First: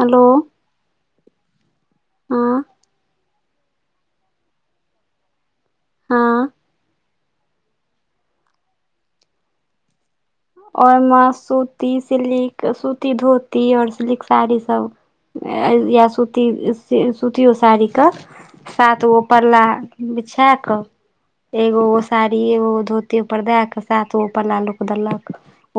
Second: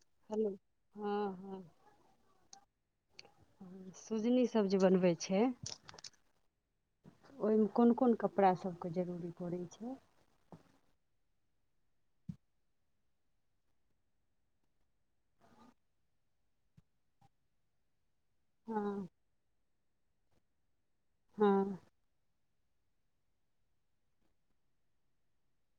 hello ख हँ हँ हँ ह सुजनी सब जे बनबै छै हँ ओहिमे कोन कोन कपड़ासभके जरूरी पड़ै छै रमे सूती सिलक सूती धोती आऔर सिल्क साड़ी सब या सुती सुतियौ साड़ी क सात हँ गो पला बिछा क हँ एगो साडी आर एगो धोतीपर दए क सातगो पल्ला लोक देलक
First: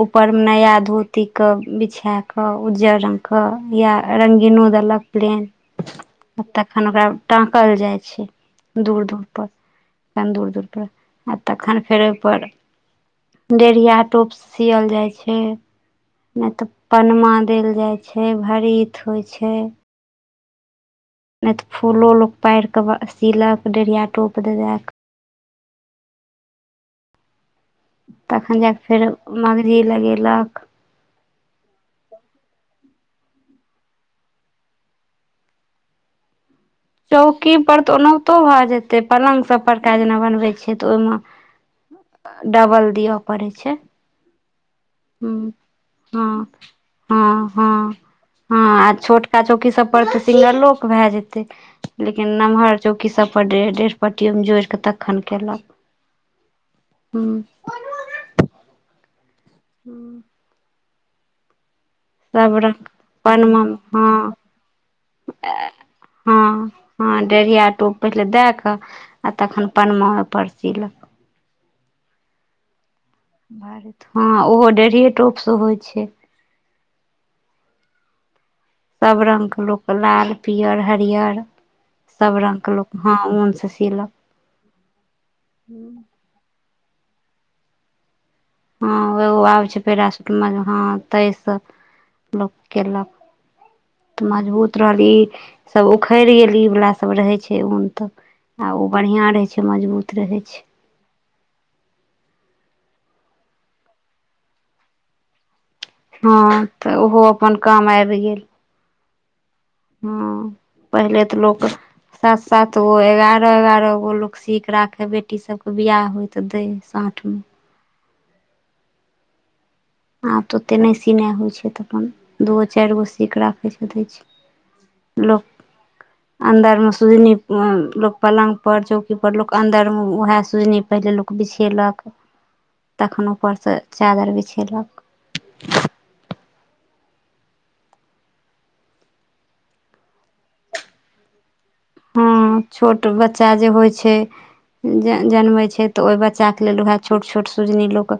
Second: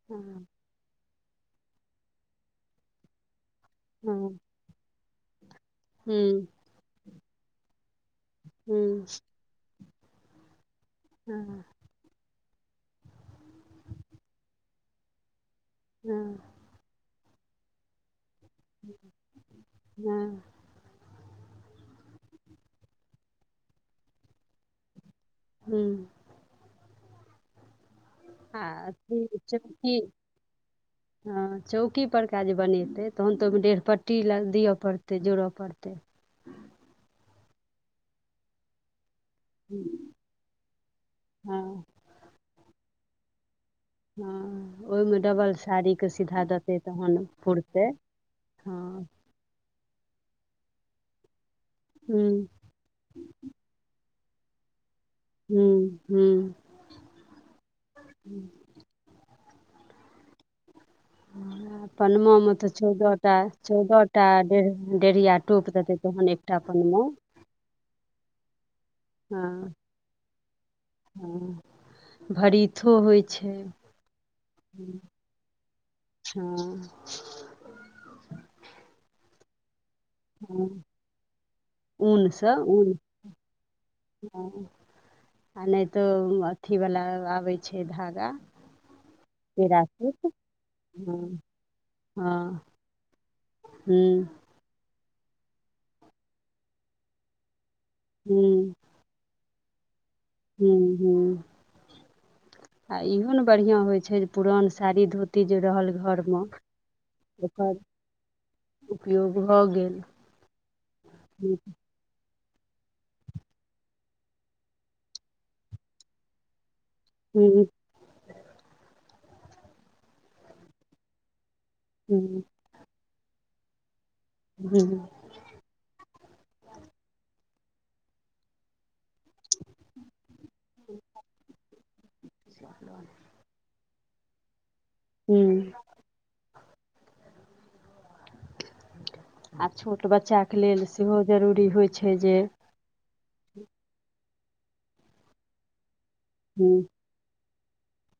उपरमे हँ नया धोतीके बिछा कऽ उज्जर रंग क या हँ हूँ रङगीनो देलक प्लेन तखन ओकरा टाकल जाइ छै दूर हूँ दूर पर एखन दूर दूरपर आ हँ तखन फेर ओहिपर डेढ़िया टोप सियअल जाइ छै हँ नहि तऽ पनमा देल जाइ छै भरीत होइ छै हँ नहि तऽ फूलो लोक पारि कऽ सिलक डेरिया टोप देलक हू तखन जाकऽ हँ फेर ठ छै मगजी [unintelligible] लगेलक हँ चौकी परका जे बनेतै तहन तऽ ओहिमे डेढ़ पट्टी दिअ पड़तै जोड़य पड़तै चौकी पर तऽ ओनाहितो भए जेते पलङ्ंग सब परका जेना बनबे छै तऽ हँ ओहिमे डबल दिअ पड़े छै हँ ओहिमे हँ डबल साड़ीके हँ सीधा देतै तहन हँ फुरतै हँ क्का चौकी सब पर ते सिंगरो के भए जेते हूँ लेकिन नमहर चौकी सब पर डेरह डेरह पट्टो मे जोड़िक तक एखन केलक हूँ हँ हू [inaudible] ह पनमा मे सब तऽ रंग चौदह टा पानिमे चौदह टा हँ डेढ़िया टोप देते तहन एकटा हँ पनमा हँ डेढ़िया टोप पहिले दय कऽ आ तखन हँ परनमा ओहि पर सीलक भरीथो होइ छै भार हँ ओहो डेढ़ए टोप से होइ छै हँ सब रंग के लोक लाल हँ पियर हरियर सभ ऊनसँ रङ्गके ऊन लोक हँ ऊन सँ सिलक हँ आ नहि तऽ अथिवला आबै छै धागा हँ एगो आबै छै पेड़ासूत पेराासूट मे हँ ताइसँ लोक हँ केलक हूँ रहली सब उखड़ गेली इ वला सब रहे छै ऊन त हूँ आ ओ बढ़िआँ रहै छै मजबूत रहै छै हू हूँ आ इहो ने बढ़िया होय छै जे पुरान साड़ी धोती जे रहल घरमे हँ तऽ ओहो अपन ओकर काम आबि गेल उपयोग भऽ गेल ह पहिले तऽ हूँ लोक सात सात गो एगारह एगारह गो लोक सीख राखे बेटी सबके बिियाह होय तऽ देै साँझ हू आब तऽ ओतेक नहि सीनाइ होइ छै तऽ अपन हूँ दू गो चारि गो सी कऽ राखै छै दै छै हूंम्म लोक अन्दरमे सुूजनी लोक पलङ्गपर चौकीपर लोक अन्दरमे उएह सुजनी पहिले लोक बिछेलक जाद [inaudible] तखन ऊपरसँ चादरि बिछेलक हूंम्म आ छोट बच्चाके लेल सेहो जरूरी होइत छै जे हँ छोट बच्चा जे होय छै जनमय छै ते ओहि बच्चा के लेल हूँ वैहे छोट छोट सुजनी लोक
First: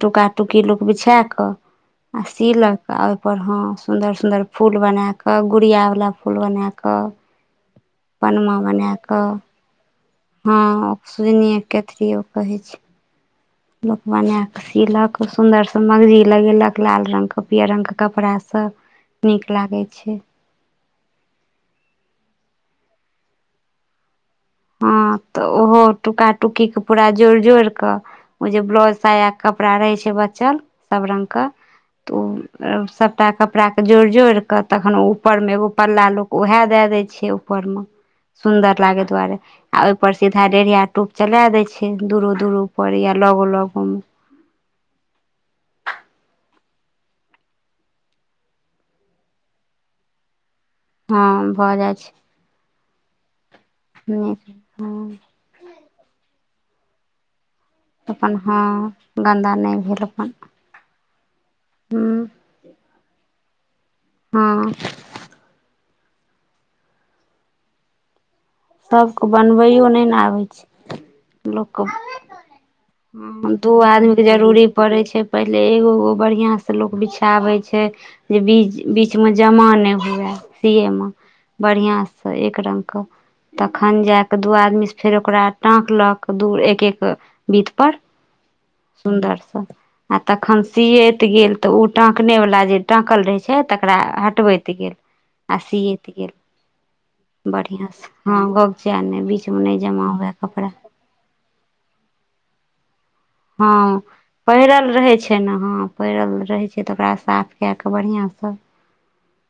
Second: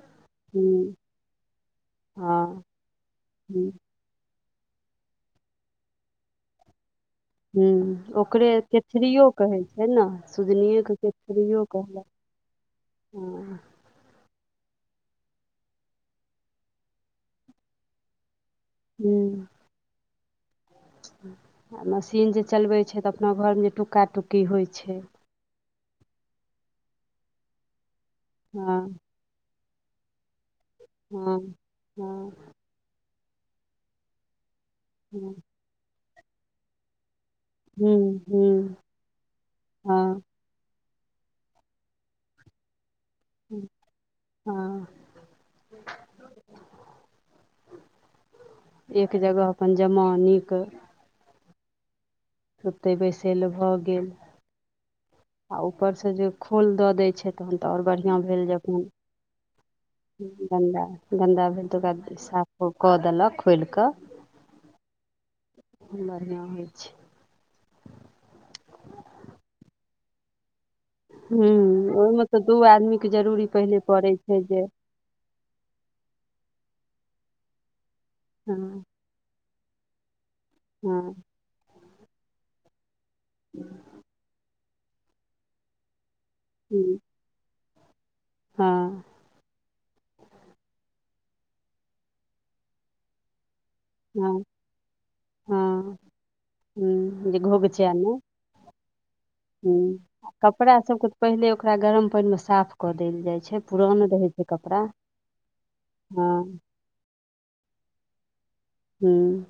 टुका टुकी लोक हूँ बिछाए कऽ आ हँ सीलक आ ओहिपर हँ हूँ सुन्दर सुन्दर फूल बनाकऽ गुड़आवला फूल बनाकऽ हूँ ओकरे केचड़ियओ कहै छै ने हँ सुजनिएके सुजनिए केथड़िओ कहलक केथरिओ कहै छै हँ लोक बनाए कऽ सिलक सुन्दरसँ मगजी लगेलक लाल रंग के पियर रंग के कपड़ा सँ हूंम्म आ मशीन जे चलबै छै तऽ अपना घरमे जे टुक्का टुक्की होइ छै हँ तऽ ओहो टुका टुकी के पूरा जोड़ जोड़ के ओ जे हँ ब्लाउज साया कपड़ा रहै छै बचल सब हँ रङ्गके तऽ हँ ओ सब क्ता कपड़ाके जोड़ि जोड़िकऽ तखन हँ उपरमे एगो पल्ला लोक ओएह दए दै छै ऊपर मे हूँ हूँ सुन्दर लागे दुआरे आ ओहिपर हँ सीधा डेढ़िया टोप चला दै छै दूरो दूरो पर या लगो लगो मे हँ एक जगह अपन जमा नीक हँ भऽ जाइ छै सुते बैस ले भहो हूंम्म हँ आ ऊपर से जे खोल दऽ दय छै तहन तऽ आओर बढ़िआँ अपन भेल हँ जखन गन्दा नहि भेल अपन गन्दा गन्दा भेल तऽ हूँ ओकरा साफ कऽ देलक खोल कऽ हँ बढ़िआँ होइ छै सबके बनबैयो नहि ने आबै छै हुँ लोकके ओहिमे तऽ दू आदमीके जरूरी दू पहिले आदमी पड़ै के छै जे जरूरी पड़ै छै पहिले एगोगो बढ़िया से लोग बिछाबे छै जे हँ बीज कि मे जमा नहि हुए सिए मे हँ बढ़िया से एक रंग के तखन जा कऽ दू आदमीसँ फेर ओकरा टाँकलक दू एक हुँ एक बीतपर हँ सुन्दरसँ आ तखन सियैत गेल तऽ ओ टकनेवला जे टाकल रहै छै तकरा हँ हटबैत गेल आ हँ सियैत गेल हुँ जे बढ़ियाँ घोघचै सँ नहि हँ बगचे आर नहि बीचमे नहि जमा हुए कपड़ा सब के पहिल ओकरा गम पान मे साफ कऽ देल जाय छै हँ पुरान रहै छै कपड़ा पहिरल रहे छै ने हँ पहिरल हँ रहे छै से तऽ ओकरा साफ कए कऽ बढ़िआँसँ हँ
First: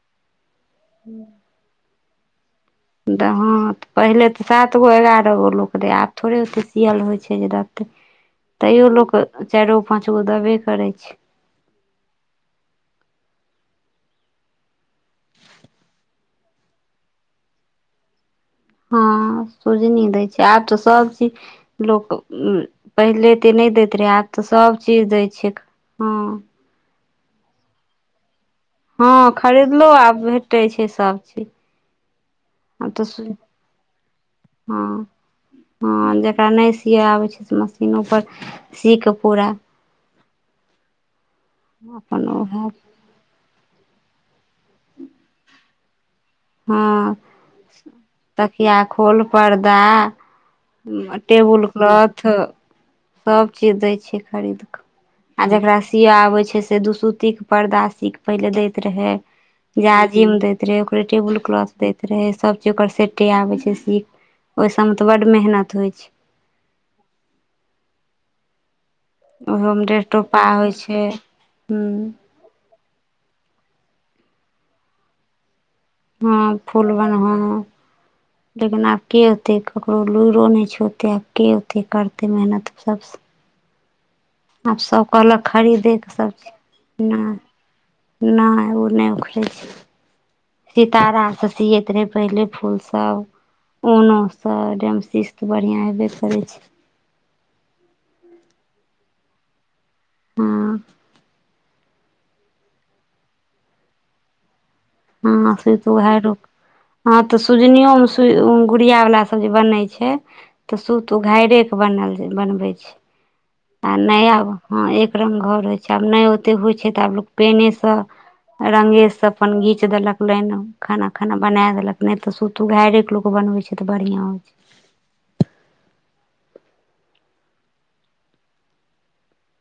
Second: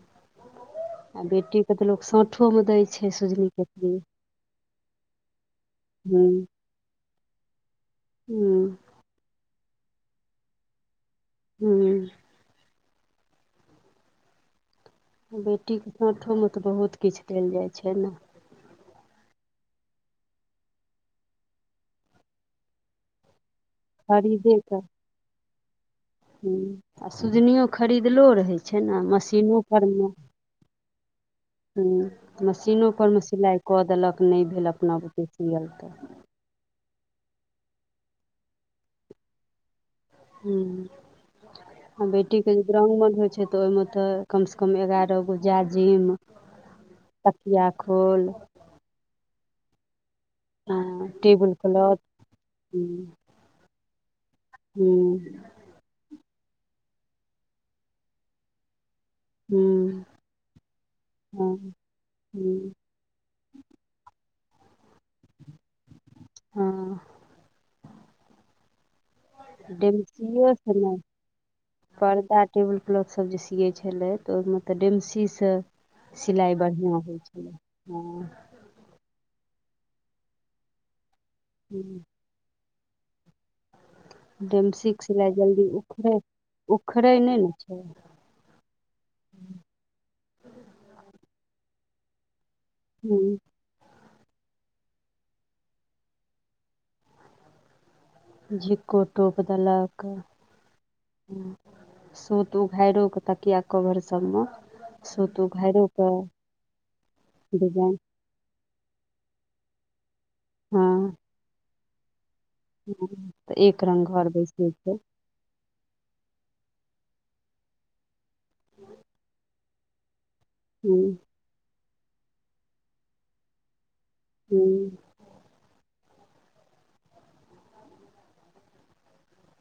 आ बेटी के तऽ लोग साठो मे दै छै द सुजनी हा केतली पहिले तऽ सात गो एगारह गो लोक रहै आब थोड़े हुँ ओते सिअल होइ छै जे द हुँ तैयो लोक चारि गो पाँच गो देबे करै छै हूँ बेटीके साथोमे तऽ बहुत किछु देल जाइ छै ने हँ सुजनी दै छै आब तऽ सब चीज लोक पहिले एते नहि दैत रहै आब तऽ खरीदे कऽ सभचीज दैत छै हँ आ सुजनियो खरीदलो रहै छै ने हँ मशीनो खरीदलो आब भेटै छै सब चीज हँ मशीनो आब पर मे तऽ सिलाइ कऽ देलक नहि भेल अपना बते सियअल तऽ जेकरा नहि सि सीया आबै छै से मशीनो पर सीक कऽ पूरा ह आ अपन बेटीके उएह जे दुिरागमन होइ छै तऽ ओहिमे तऽ कम सँ कम एगारह गो जाजिम तकिया खोल तकियाखोल पर्दा टेबुल क्लॉथ हूँ सब चीज दै छै खरीद क हूँ आ जेकरा सिया आबै छै से दु सुत्तीके पर्दा सीकऽ पहिले दैत रहै हँ जाजिम दैत रहे ओकरे टेबुल क्लॉथ हूँ दैत रहे सब चीज ओकरा सेटे आबे छै सी ओ सब मे ते बड मेहनत होय छै हँ ओहोमे डेढ़ टोपा डेमसीये से होइ ने छै हूँ पर्दा टेबल क्लॉथसभ जे सियै छलै तऽ ओहिमे तऽ डेमसी सँ हँ सिलाइ फूल बढ़िआँ होइ बनहो छलै हँ लेकिन आब के होते ककरो लुरो नहि छोड़ते आब के होते हूँ करते मेहनत सब सँ आब डेमसिक सभ सिलाइ कहलक जल्दी खरीदयकेऽ उखड़ै सभ चीज उखड़ै ने छै नहि नहि ओ नहि उखड़ै छै सितारा सँ सियैत रहै पहिले फूल सँ हूँ, तब ऊनो सँ रेमसिस्त बढ़िआँ हेबे करै छै क्षिकोटोप देलक हँ सुूत उघारिओ कऽ तकिया कवर सबमे सूत हां से उघाइरो त कऽ उधाइरो क हां तऽ सुजनियो डिजाइन मे सु गुड़िया वाला सब जे बने छै ते सूत उ घाररे के बनल बनवे छै ह तऽ एक आ रङ्ग घर नया बैसै हँ छै एक रंग घर होय छैय आब ने ओते होय छैय ते आब लोग पेने से रंगे से अपन गी घिच देलक लाइन हूँ खाना खाना बना देलक नहि तऽ सुूतू उधारे के लोकोग बनबे छैय तऽ बढ़ियां होइ छैय हूँ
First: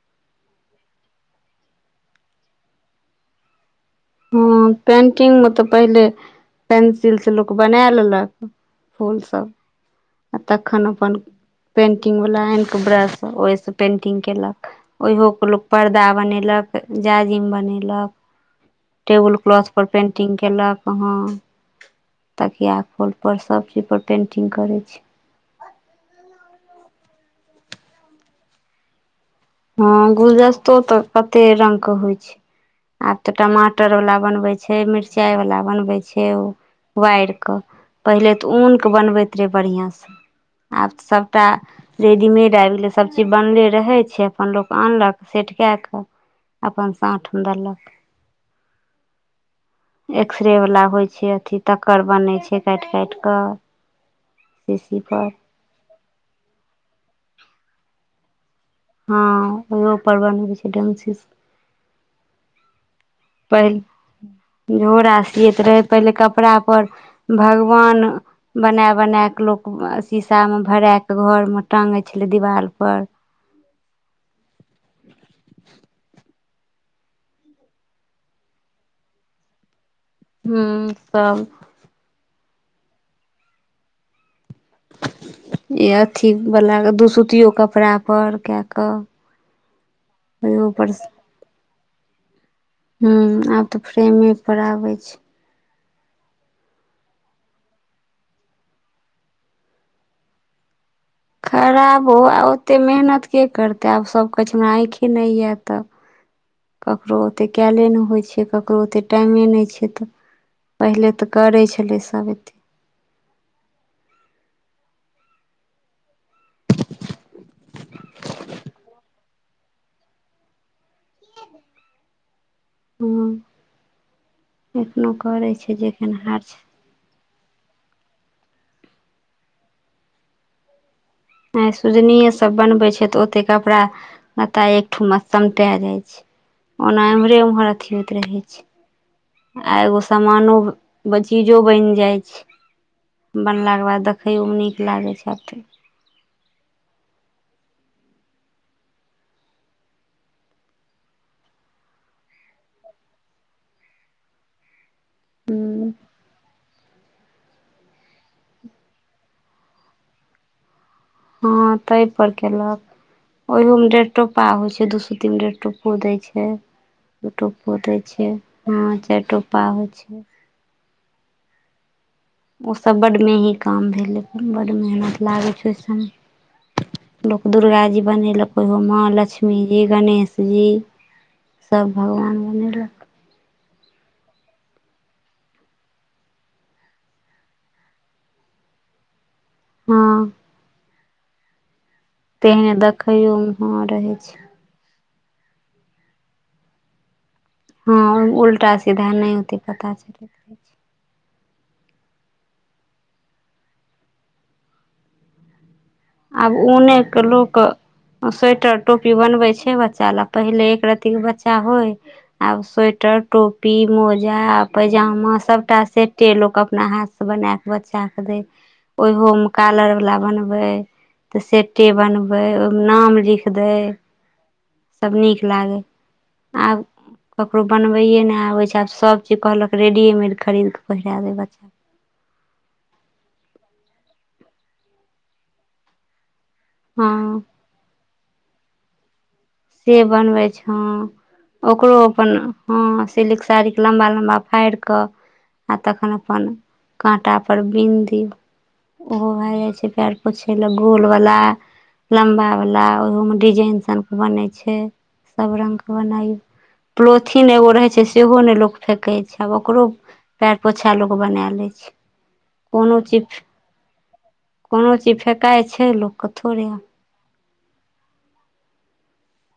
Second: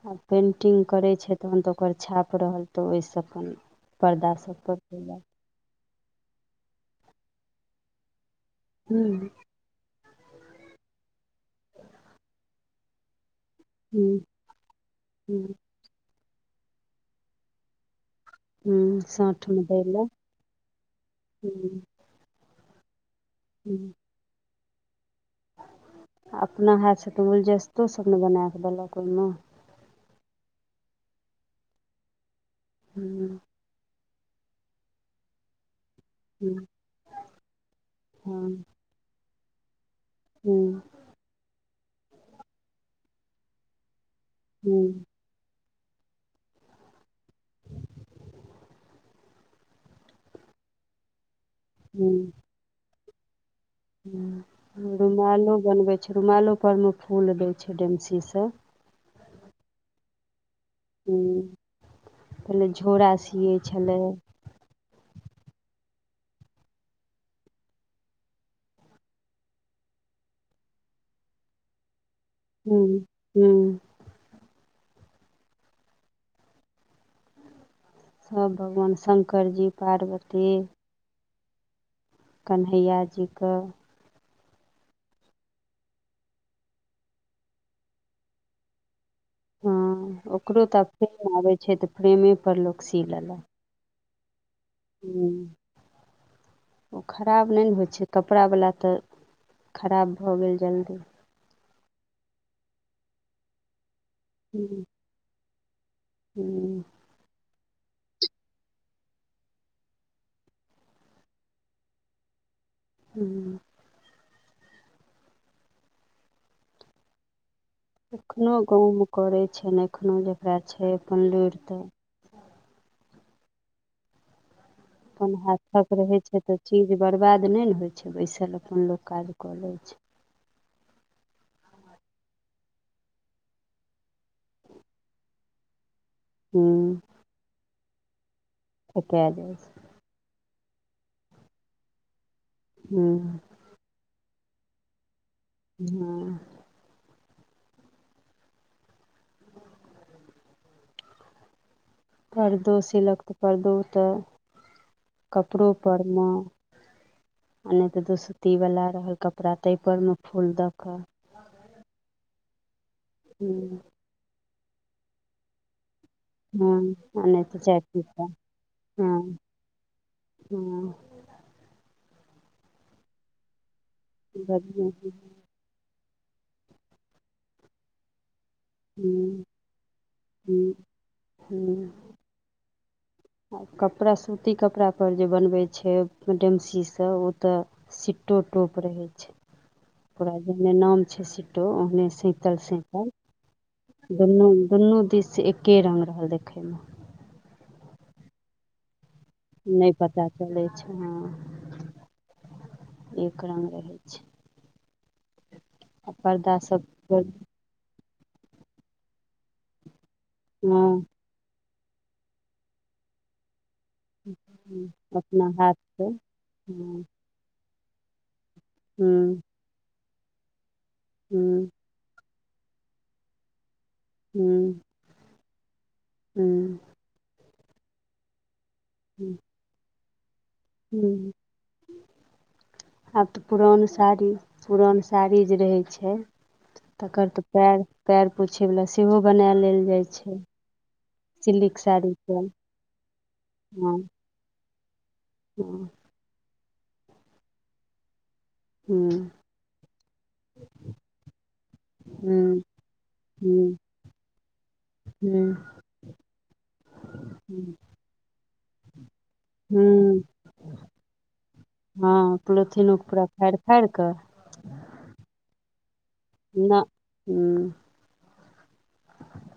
आ पेन्टिंग करै छैय तहन तऽ ओकर छाप रहल तऽ ओहि सँ अपन पर्दा हँ सब पर केलक पेंटिंग मे तऽ पहिले पेंसिल सँ लोक बनाए लेलक हूँ फूलसभ आ तखन अपन पेंटिंग वाला आनि कऽ ब्रश ओहिसँ पेंटिंग हूँ कयलक ओहियोके हूँ लोक पर्दा बनेलक जाजिम बनेलक हूँ टेबुल साँठमे क्लॉथ दै पर लए पेंटिंग केलक हँ हूँ तकिया खोल पर सब चीज हूँ पर पेंटिंग करै छी अपना हाथ छै तऽ गूलजस्तो सभ ने बना कऽ देलक ओहिमे हँ गूलदस्तो तऽ कते रंग के होइ छै आब तऽ हूँ टमाट टर वला बनव छै मिरचाई वाला बनवे छै छैय ओ हूँ वारि कऽ पहिले हँ तऽ ऊनके बनबैत रहै बढ़िआँ सँ हूँ आबऽ सभटा रेडीमेड आबि गेलै सभ चीज बनले रहै छैय अपन लोक हूँ आनलक सेट कए कऽ अपन साँठमे देलक एक्सरेवला होइ छै अथि तक्कर हूँ बनै छै काटि काटि कऽ शीशीपर रुमालो बनबे छै रुमालो पर मे फूल देय छै रेमसी स हँ ओहो पर बनबे छै डमशीस ह पहिले झोरा सी पहिल झोड़ा सियैत रहे पहिले कपड़ा पर भगवान बना बना क लोक शीशा में भरा के घर मऽ टाँगै छलै दीवालपर हूंम्म सब भगवान शङ्कर जी पार्वती हू सब कन्हैया जी कऽ ई अथीवला दूसूतियो कपड़ा पर कए कऽ हँ ओकरो ओहो तऽ पर आब फ्रेमे आबैछै तऽ फ्रेमे पर लोक हूंम्म आब तऽ फ्रेमे पर आब हूंम्म ओ खराब नहि ने होइ छैय कपड़ावला तऽ खराब भऽ गेल जल्दी खराब हो आ ओतेक मेहनत के करतै आब सभ कहै छै हमरा हूँ आँखे नहि यए तऽ हूँ ककरो ओतेक कयले नहि होइ छै ककरो ओतेक टाइमे नहि छै तऽ पहिले तऽ करै छलै सभ एतेक हूँ एखनो गाँवमे करै छैनि एखनोहु जकरा छै अपन लुरि तऽ हँ एखनो अपन करै छैय जे हाथक रहै छै केनहार तऽ छैय चीज बरबाद नहि ने होइ छैय बैसल अपन लोक काज कऽ लैय छै सुजनि सब बनबे छै तऽ ओते कपड़ा लत्ता एकठुमा समटा जाइ छै हूँ ओना एम्हरे उम्हर अथी होइत रहै छै ठका जाइ छै आ एगो सामानो चीजो बनि जाइ छै हँ बनलाके बाद देखैयोमे नीक लागै छै हँ [inaudible] परदो सिलक तऽ परर्दो तऽ कपड़ो हूँ परमे आ नहि तऽ दुसुत्तीवला रहल कपड़ा ताहिपर मे फूल दऽ कऽ हँ ताहि पर केलक ओयो हूँ मे डेट टोपा होय छै दू सो तीन बे टोपो देय छै हँ आ फ दु नहि तऽ टोपो चारि दै पीसा छै हँ चारि टोपा होइ छै [inaudible] हँ ओसभ बड्ड मेही काम भेलै बड्ड बढ़िआँ मेहनत लागै छै ओहि सभमे लोक दुर्गा जी बनेलक ओ माँ हूँ लक्ष्मीजी गणेश जी हूँ हूँ सब भगवान बनेलक कपड़ा सूती कपड़ापर जे बनबै छै डेमसीसँ ओ तऽ सिटो टोप रहे छै हँ पूरा जेने नाम छै सिटो ओहने से शीतल तेहने सतल देखैयोमे हँ रहै छै दुनू दुनू दिससँ एके रंग रहल देखैमे हँ उल्टा सीधा नहि नहि पता चलैत रहै चलै छै हँ एक रङ्ग रहै छै आओर आब पर्दा सब उनेके पर लोक स्वेटर टोपी बनबै छैय बच्चा ला पहिले एक रत्ती हँ बच्चा होय आब स्वेटर टोपी मोजा पैजामा अपना सबटा हाथसँ सेटे लोक अपना हँ हाथ बनाकऽ बच्चाके दैय हूँ ओहोमे कॉलरवला बनबै तऽ हूँ सेटे बनबै ओहिमे नाम लिख दै हूंम्म सब नीक लागै आब ककरो बनबैए नहि आबै छै आब सभ हूँ चीज कहलक रेडीमेड खरीदकेऽ हूँ आब तऽ पुरान साड़ी पुरान साड़ी जे रहै छै तकर हँ तऽ पएर पएर पोछयवला सेहो बनाए लेल से जाइ छै बनबै हँ सिल्क ओकरो अपन साड़ीके हँ सिल्क साड़ी के हँ लम्बा लम्बा फाड़ि कऽ आ हूँ तखन अपन काँटापर बिनि दियौ ओहो हूँ भए जाइ छै पएर पोछै ले गोल वाला लम्बा हूँ वाला ओहो में हूँ डिजाइन सन के बने छै छै सब हूँ रंग के बनाय प्लोथििन एगो रहे छै सेहो ने लोको फेेक छै आब ओकरो हूँ पयर पोछा लोक बनाय लैय हँ प्लोथििनोके पूरा फाड़ि फाड़ि कऽ कोनो चीज फेकाइ छै लोक नऽ हूँ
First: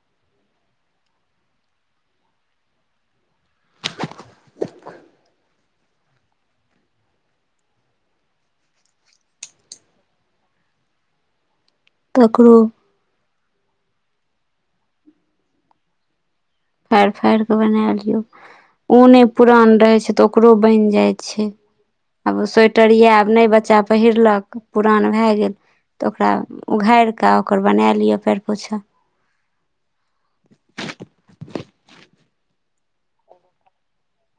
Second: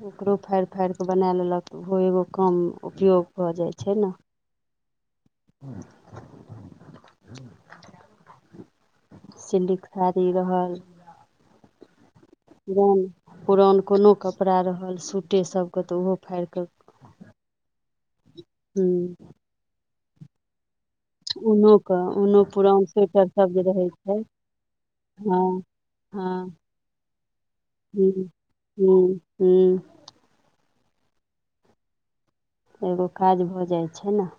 ओकरो फाड़ि फाड़ि कऽ बनाए लेलक ओहो एगो काम उपयोग भऽ जाइ छैय न [inaudible] सिलक साड़ी रहल ककरो पुरान पुरान कोनो कपड़ा रहल सूटे सबके तऽ ओहो फाड़ि कऽ फाड़ि फाड़ि के बना लियौ हूँ ऊने पुरान रहे छै तऽ ओकरो बनि जाय छै ऊनो के आब ऊनो पुरान स्वेटर यए आब नहि सब जे बच्चा रहै छै पहिरलक पुरान भए गेल हँ तऽ ओकरा हँ उघारि कऽ ओकर बना लिअ पएर पोछा हू एगो काज भऽ जाइ छै ने